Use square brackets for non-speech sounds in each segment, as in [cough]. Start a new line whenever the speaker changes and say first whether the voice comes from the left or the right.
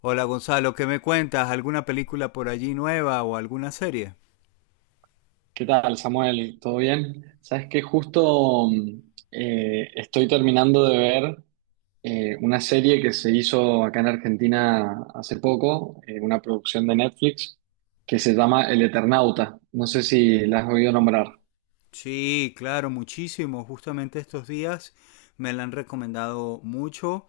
left: Hola Gonzalo, ¿qué me cuentas? ¿Alguna película por allí nueva o alguna serie?
right: ¿Qué tal, Samuel? ¿Todo bien? Sabes que justo estoy terminando de ver una serie que se hizo acá en Argentina hace poco, una producción de Netflix, que se llama El Eternauta. No sé si la has oído nombrar.
left: Sí, claro, muchísimo. Justamente estos días me la han recomendado mucho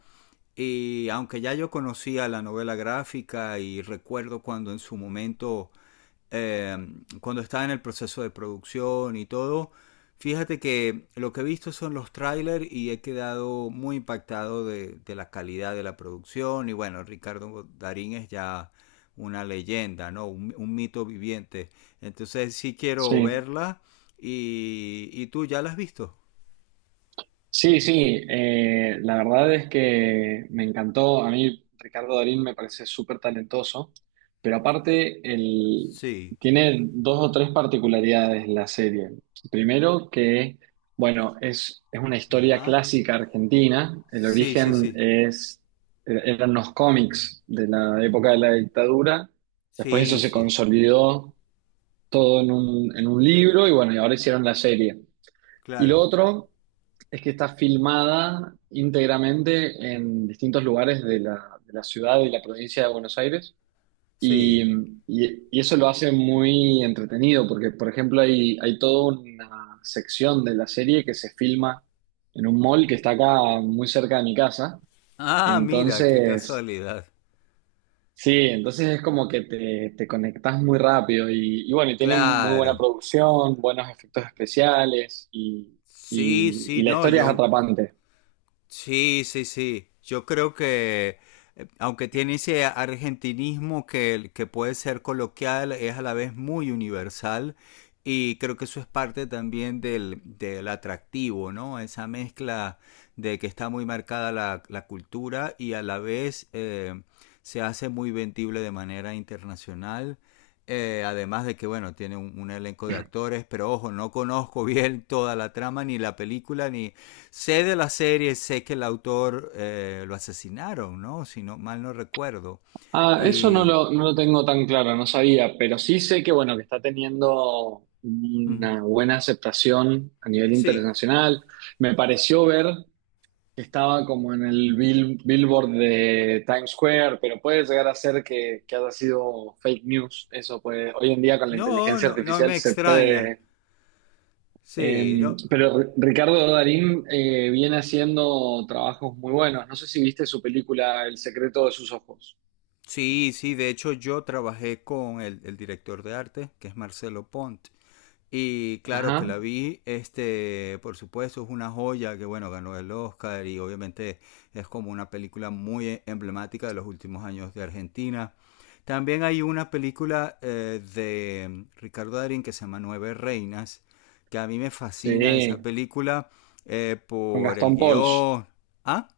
left: y aunque ya yo conocía la novela gráfica y recuerdo cuando en su momento eh, cuando está en el proceso de producción y todo, fíjate que lo que he visto son los trailers y he quedado muy impactado de la calidad de la producción. Y bueno, Ricardo Darín es ya una leyenda, ¿no? Un mito viviente. Entonces sí quiero
right: Sí.
left: verla. Y tú ya la has visto.
right: Sí, sí, la verdad es que me encantó. A mí Ricardo Darín me parece súper talentoso, pero aparte el-
left: Sí.
right: tiene dos o tres particularidades la serie. Primero que, bueno, es una historia
left: Ajá.
right: clásica argentina. El
left: Sí, sí,
right: origen
left: sí.
right: es, eran los cómics de la época de la dictadura. Después eso
left: Sí,
right: se
left: sí.
right: consolidó todo en un libro y bueno, y ahora hicieron la serie. Y lo
left: Claro.
right: otro... Es que está filmada íntegramente en distintos lugares de la ciudad y la provincia de Buenos Aires. Y,
left: Sí.
right: y eso lo hace muy entretenido, porque, por ejemplo, hay toda una sección de la serie que se filma en un mall que está acá muy cerca de mi casa.
left: Ah, mira, qué
right: Entonces,
left: casualidad.
right: sí, entonces es como que te conectás muy rápido. Y bueno, y tiene muy
left: Claro.
right: buena producción, buenos efectos especiales y,
left: Sí,
right: y
left: sí,
right: la
left: no,
right: historia es
left: yo.
right: atrapante.
left: Sí, sí, sí. Yo creo que, aunque tiene ese argentinismo que puede ser coloquial, es a la vez muy universal y creo que eso es parte también del atractivo, ¿no? Esa mezcla de que está muy marcada la cultura y a la vez se hace muy vendible de manera internacional. Además de que, bueno, tiene un elenco de actores, pero ojo, no conozco [laughs] bien toda la trama, ni la película, ni, sé de la serie, sé que el autor lo asesinaron, ¿no? Si no, mal no recuerdo.
right: Ah, eso no
left: Y...
right: lo, no lo tengo tan claro, no sabía, pero sí sé que, bueno, que está teniendo
left: mm,
right: una buena aceptación a nivel
left: sí.
right: internacional. Me pareció ver que estaba como en el bill- Billboard de Times Square, pero puede llegar a ser que haya sido fake news. Eso puede, hoy en día con la
left: No,
right: inteligencia
left: no, no
right: artificial
left: me
right: se
left: extraña.
right: puede...
left: Sí, no.
right: pero R- Ricardo Darín viene haciendo trabajos muy buenos. No sé si viste su película El secreto de sus ojos.
left: Sí, sí, de hecho yo trabajé con el director de arte, que es Marcelo Pont, y claro que
right: Ajá.
left: la vi, este, por supuesto, es una joya que bueno, ganó el Oscar y obviamente es como una película muy emblemática de los últimos años de Argentina. También hay una película de Ricardo Darín que se llama Nueve Reinas, que a mí me fascina esa
right: Sí,
left: película
right: con
left: por el
right: Gastón Pauls.
left: guión. ¿Ah?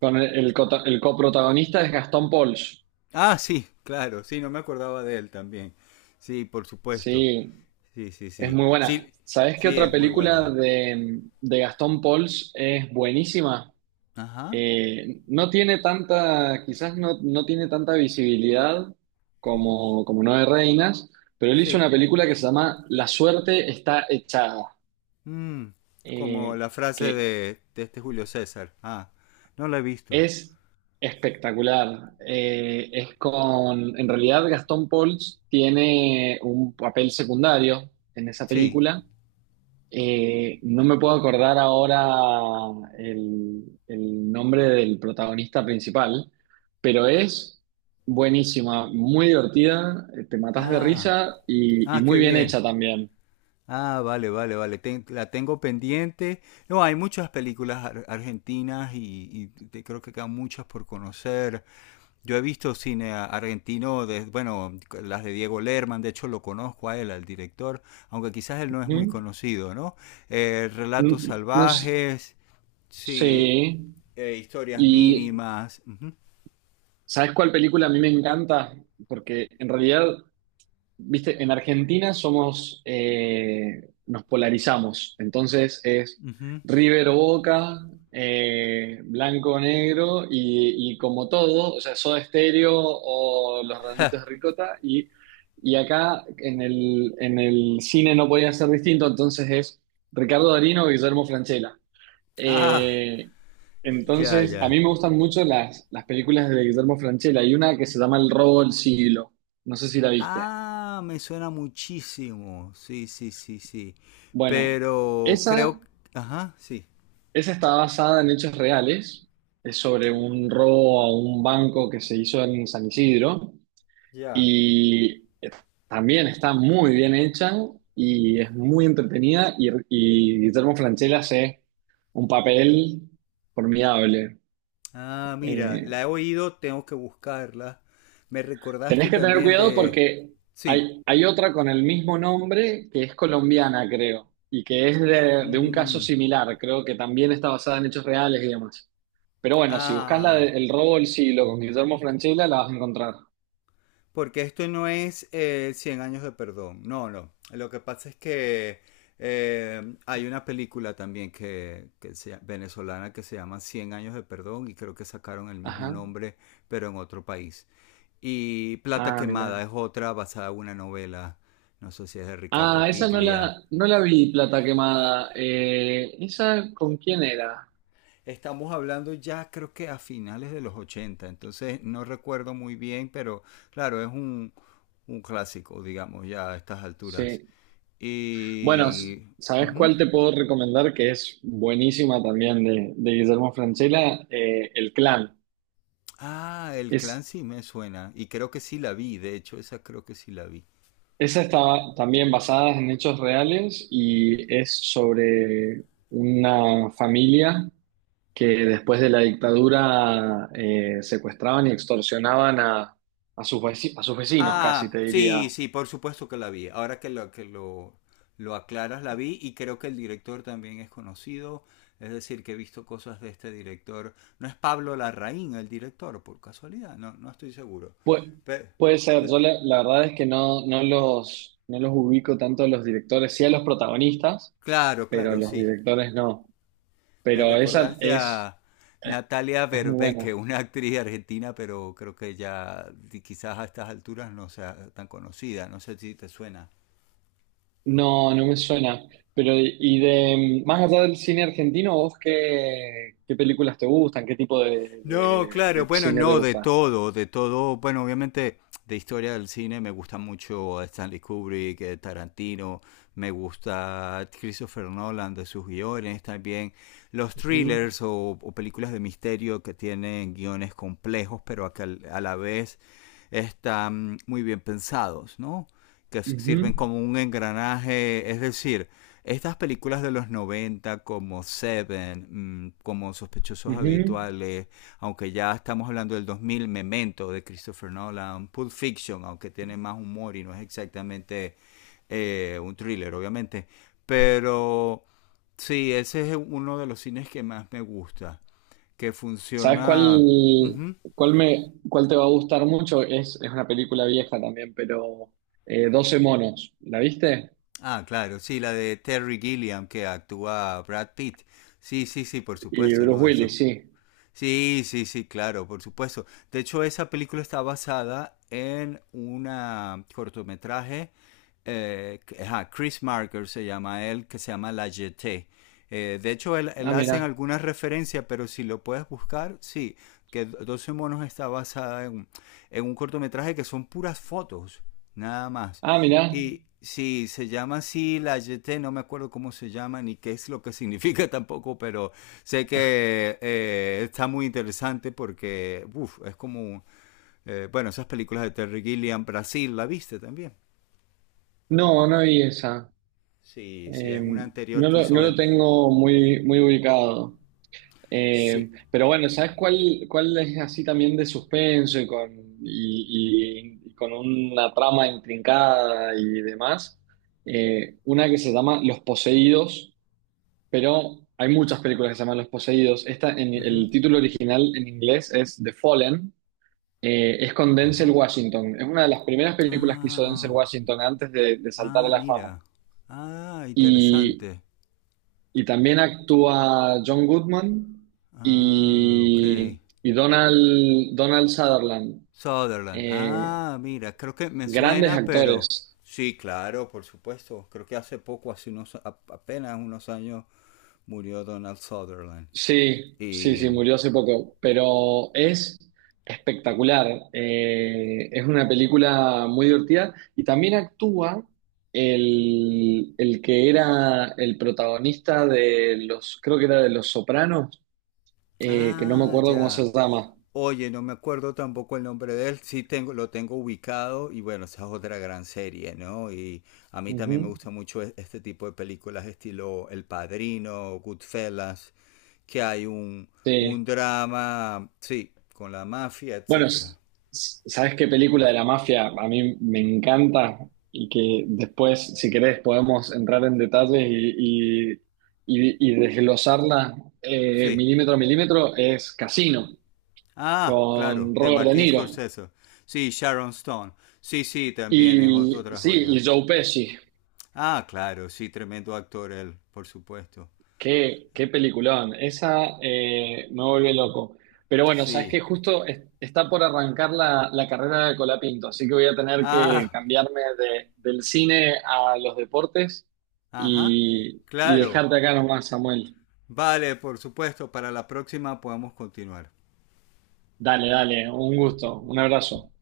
right: Con el cota- el coprotagonista es Gastón Pauls.
left: Ah, sí, claro, sí, no me acordaba de él también. Sí, por supuesto.
right: Sí,
left: Sí, sí,
right: es
left: sí.
right: muy buena.
left: Sí,
right: ¿Sabés qué
left: sí,
right: otra
left: es muy
right: película
left: buena.
right: de Gastón Pauls es buenísima?
left: Ajá.
right: No tiene tanta, quizás no tiene tanta visibilidad como Nueve Reinas, pero él hizo
left: Sí.
right: una película que se llama La suerte está echada,
left: Mm, como
right: eh,
left: la frase
right: que
left: de este Julio César. Ah, no la he visto.
right: Es espectacular. Es con, en realidad, Gastón Pauls tiene un papel secundario en esa
left: Sí.
right: película. No me puedo acordar ahora el nombre del protagonista principal, pero es buenísima, muy divertida, te matas de
left: Ah,
right: risa
left: ah,
right: y muy
left: qué
right: bien
left: bien.
right: hecha también.
left: Ah, vale, vale, vale. La tengo pendiente. No, hay muchas películas argentinas y creo que quedan muchas por conocer. Yo he visto cine argentino, de, bueno, las de Diego Lerman, de hecho lo conozco a él, al director, aunque quizás él no es muy
right: Ujú.
left: conocido, ¿no? Eh,
right: No,
left: relatos
right: no s-
left: salvajes, sí,
right: sí.
left: historias
right: Y
left: mínimas. Uh -huh,
right: ¿sabes cuál película a mí me encanta? Porque en realidad, viste, en Argentina somos, nos polarizamos. Entonces es
left: uh -huh.
right: River o Boca, blanco o negro, y como todo, o sea, Soda Stereo o Los Redonditos de Ricota. Y acá en el cine no podía ser distinto, entonces es Ricardo Darín o Guillermo Francella.
left: Ah,
right: Eh,
left: ya,
right: entonces, a
left: ya.
right: mí me gustan mucho las películas de Guillermo Francella. Hay una que se llama El robo del siglo. No sé si la viste.
left: Ah, me suena muchísimo, sí, sí, sí, sí.
right: Bueno,
left: Pero
right: esa,
left: creo, ajá, sí,
right: esa está basada en hechos reales. Es sobre un robo a un banco que se hizo en San Isidro.
left: ya.
right: Y también está muy bien hecha y es muy entretenida. Y Guillermo Francella hace un papel formidable.
left: Ah, mira,
right: Eh,
left: la he oído, tengo que buscarla. Me recordaste
right: Tenés que tener
left: también
right: cuidado
left: de...
right: porque
left: Sí.
right: hay otra con el mismo nombre que es colombiana, creo, y que es de un caso
left: Mm,
right: similar, creo que también está basada en hechos reales y demás. Pero bueno, si buscas la
left: ah,
right: de El robo del siglo con Guillermo Francella, la vas a encontrar.
left: porque esto no es 100 años de perdón. No, no. Lo que pasa es que hay una película también que venezolana que se llama 100 años de perdón y creo que sacaron el mismo
right: Ajá.
left: nombre, pero en otro país. Y Plata
right: Ah,
left: Quemada
right: mira.
left: es otra basada en una novela, no sé si es de
right: Ah,
left: Ricardo
right: esa no
left: Piglia.
right: la, no la vi, Plata Quemada. ¿Esa con quién era?
left: Estamos hablando ya creo que a finales de los 80 entonces no recuerdo muy bien, pero claro, es un clásico, digamos, ya a estas alturas.
right: Sí. Bueno, s-
left: Y...
right: ¿sabes
left: ujú.
right: cuál te puedo recomendar que es buenísima también de Guillermo Francella? El Clan.
left: Ah, el
right: Es
left: clan sí me suena, y creo que sí la vi, de hecho, esa creo que sí la vi.
right: Esa está también basada en hechos reales y es sobre una familia que después de la dictadura secuestraban y extorsionaban a sus veci- a sus vecinos, casi
left: Ah,
right: te diría.
left: sí, sí, por supuesto que la vi. Ahora lo aclaras, la vi y creo que el director también es conocido. Es decir, que he visto cosas de este director. No es Pablo Larraín el director, por casualidad, no, no estoy seguro.
right: Pu-
left: Pe-
right: puede ser,
left: pe-
right: yo la, la verdad es que no, no los ubico tanto a los directores, sí a los protagonistas,
left: claro,
right: pero
left: claro,
right: los
left: sí.
right: directores no.
left: Me
right: Pero esa
left: recordaste a
right: es,
left: Natalia
right: es muy
left: Berbeque,
right: buena.
left: una actriz argentina, pero creo que ya quizás a estas alturas no sea tan conocida. No sé si te suena.
right: No, no me suena. Pero, y de más allá del cine argentino, ¿vos qué, qué películas te gustan? ¿Qué tipo
left: No, claro,
right: de
left: bueno,
right: cine te
left: no, de
right: gusta?
left: todo, de todo. Bueno, obviamente de historia del cine me gusta mucho Stanley Kubrick, Tarantino, me gusta Christopher Nolan de sus guiones también. Los
right: Ujú,
left: thrillers o películas de misterio que tienen guiones complejos, pero que a la vez están muy bien pensados, ¿no? Que
right: ujú,
left: sirven como un engranaje, es decir, estas películas de los 90 como Seven, como Sospechosos
right: ujú.
left: Habituales, aunque ya estamos hablando del 2000, Memento de Christopher Nolan, Pulp Fiction, aunque tiene más humor y no es exactamente un thriller, obviamente, pero sí, ese es uno de los cines que más me gusta, que
right: ¿Sabes cuál,
left: funciona... Ujú.
right: cuál me, cuál te va a gustar mucho? Es una película vieja también, pero 12 monos. ¿La viste?
left: Ah, claro, sí, la de Terry Gilliam que actúa Brad Pitt. Sí, sí, sí, por
right: Y
left: supuesto,
right: Bruce
left: ¿no? Eso.
right: Willis, sí.
left: Sí, sí, sí, claro, por supuesto. De hecho, esa película está basada en una cortometraje, ajá, Chris Marker se llama él, que se llama La Jetée. De hecho, él
right: Ah,
left: hace
right: mira.
left: alguna referencia, pero si lo puedes buscar, sí, que 12 monos está basada en un cortometraje que son puras fotos, nada más.
right: Ah, mira.
left: Y sí, se llama así la YT, no me acuerdo cómo se llama ni qué es lo que [laughs] significa tampoco, pero sé que está muy interesante porque, uf, es como, bueno, esas películas de Terry Gilliam, Brasil, ¿la viste también?
right: No, no vi esa.
left: Sí, sí,
right: Eh,
left: es una anterior
right: no
left: que
right: lo, no
left: hizo
right: lo
left: él.
right: tengo muy, muy ubicado.
left: Sí.
right: Pero bueno, ¿sabes cuál, cuál es así también de suspenso y con, y con una trama intrincada y demás? Una que se llama Los Poseídos, pero hay muchas películas que se llaman Los Poseídos. Esta, en,
left: Ujú.
right: el título original en inglés es The Fallen, es con Denzel
left: Ajá.
right: Washington. Es una de las primeras
left: Ah,
right: películas que
left: ah,
right: hizo Denzel
left: ah.
right: Washington antes de saltar a
left: Ah,
right: la fama.
left: mira. Ah, interesante.
right: Y también actúa John Goodman
left: Ah, ok.
right: y Donald, Donald Sutherland.
left: Sutherland.
right: Eh,
left: Ah, mira, creo que me
right: grandes
left: suena, pero
right: actores.
left: sí, claro, por supuesto. Creo que hace poco, hace unos apenas unos años murió Donald Sutherland.
right: Sí, sí,
left: Y
right: sí, murió hace poco, pero es espectacular. Es una película muy divertida y también actúa el que era el protagonista de los, creo que era de Los Sopranos, que no me
left: ah,
right: acuerdo cómo
left: ya.
right: se llama.
left: Oye, no me acuerdo tampoco el nombre de él. Sí tengo, lo tengo ubicado y bueno, esa es otra gran serie, ¿no? Y a mí también me
right: Ujú.
left: gusta mucho este tipo de películas estilo El Padrino, Goodfellas, que hay un
right: Sí.
left: un drama, sí, con la mafia,
right: Bueno,
left: etcétera.
right: s- s- ¿sabes qué película de la mafia a mí me encanta? Y que después, si querés, podemos entrar en detalles y, y desglosarla
left: Sí,
right: milímetro a milímetro, es Casino,
left: ah,
right: con
left: claro, de
right: Robert De
left: Martín
right: Niro.
left: Scorsese. Sí, Sharon Stone. Sí, sí, también es
right: Y
left: otra
right: sí,
left: joya.
right: y Joe Pesci.
left: Ah, claro, sí, tremendo actor él, por supuesto.
right: Qué, qué peliculón, esa me vuelve loco. Pero bueno, sabes
left: Sí.
right: que justo es- está por arrancar la, la carrera de Colapinto, así que voy a tener que
left: Ah,
right: cambiarme de- del cine a los deportes
left: ajá.
right: y
left: Claro.
right: dejarte acá nomás, Samuel.
left: Vale, por supuesto, para la próxima podemos continuar.
right: Dale, dale, un gusto, un abrazo.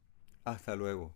left: Hasta luego.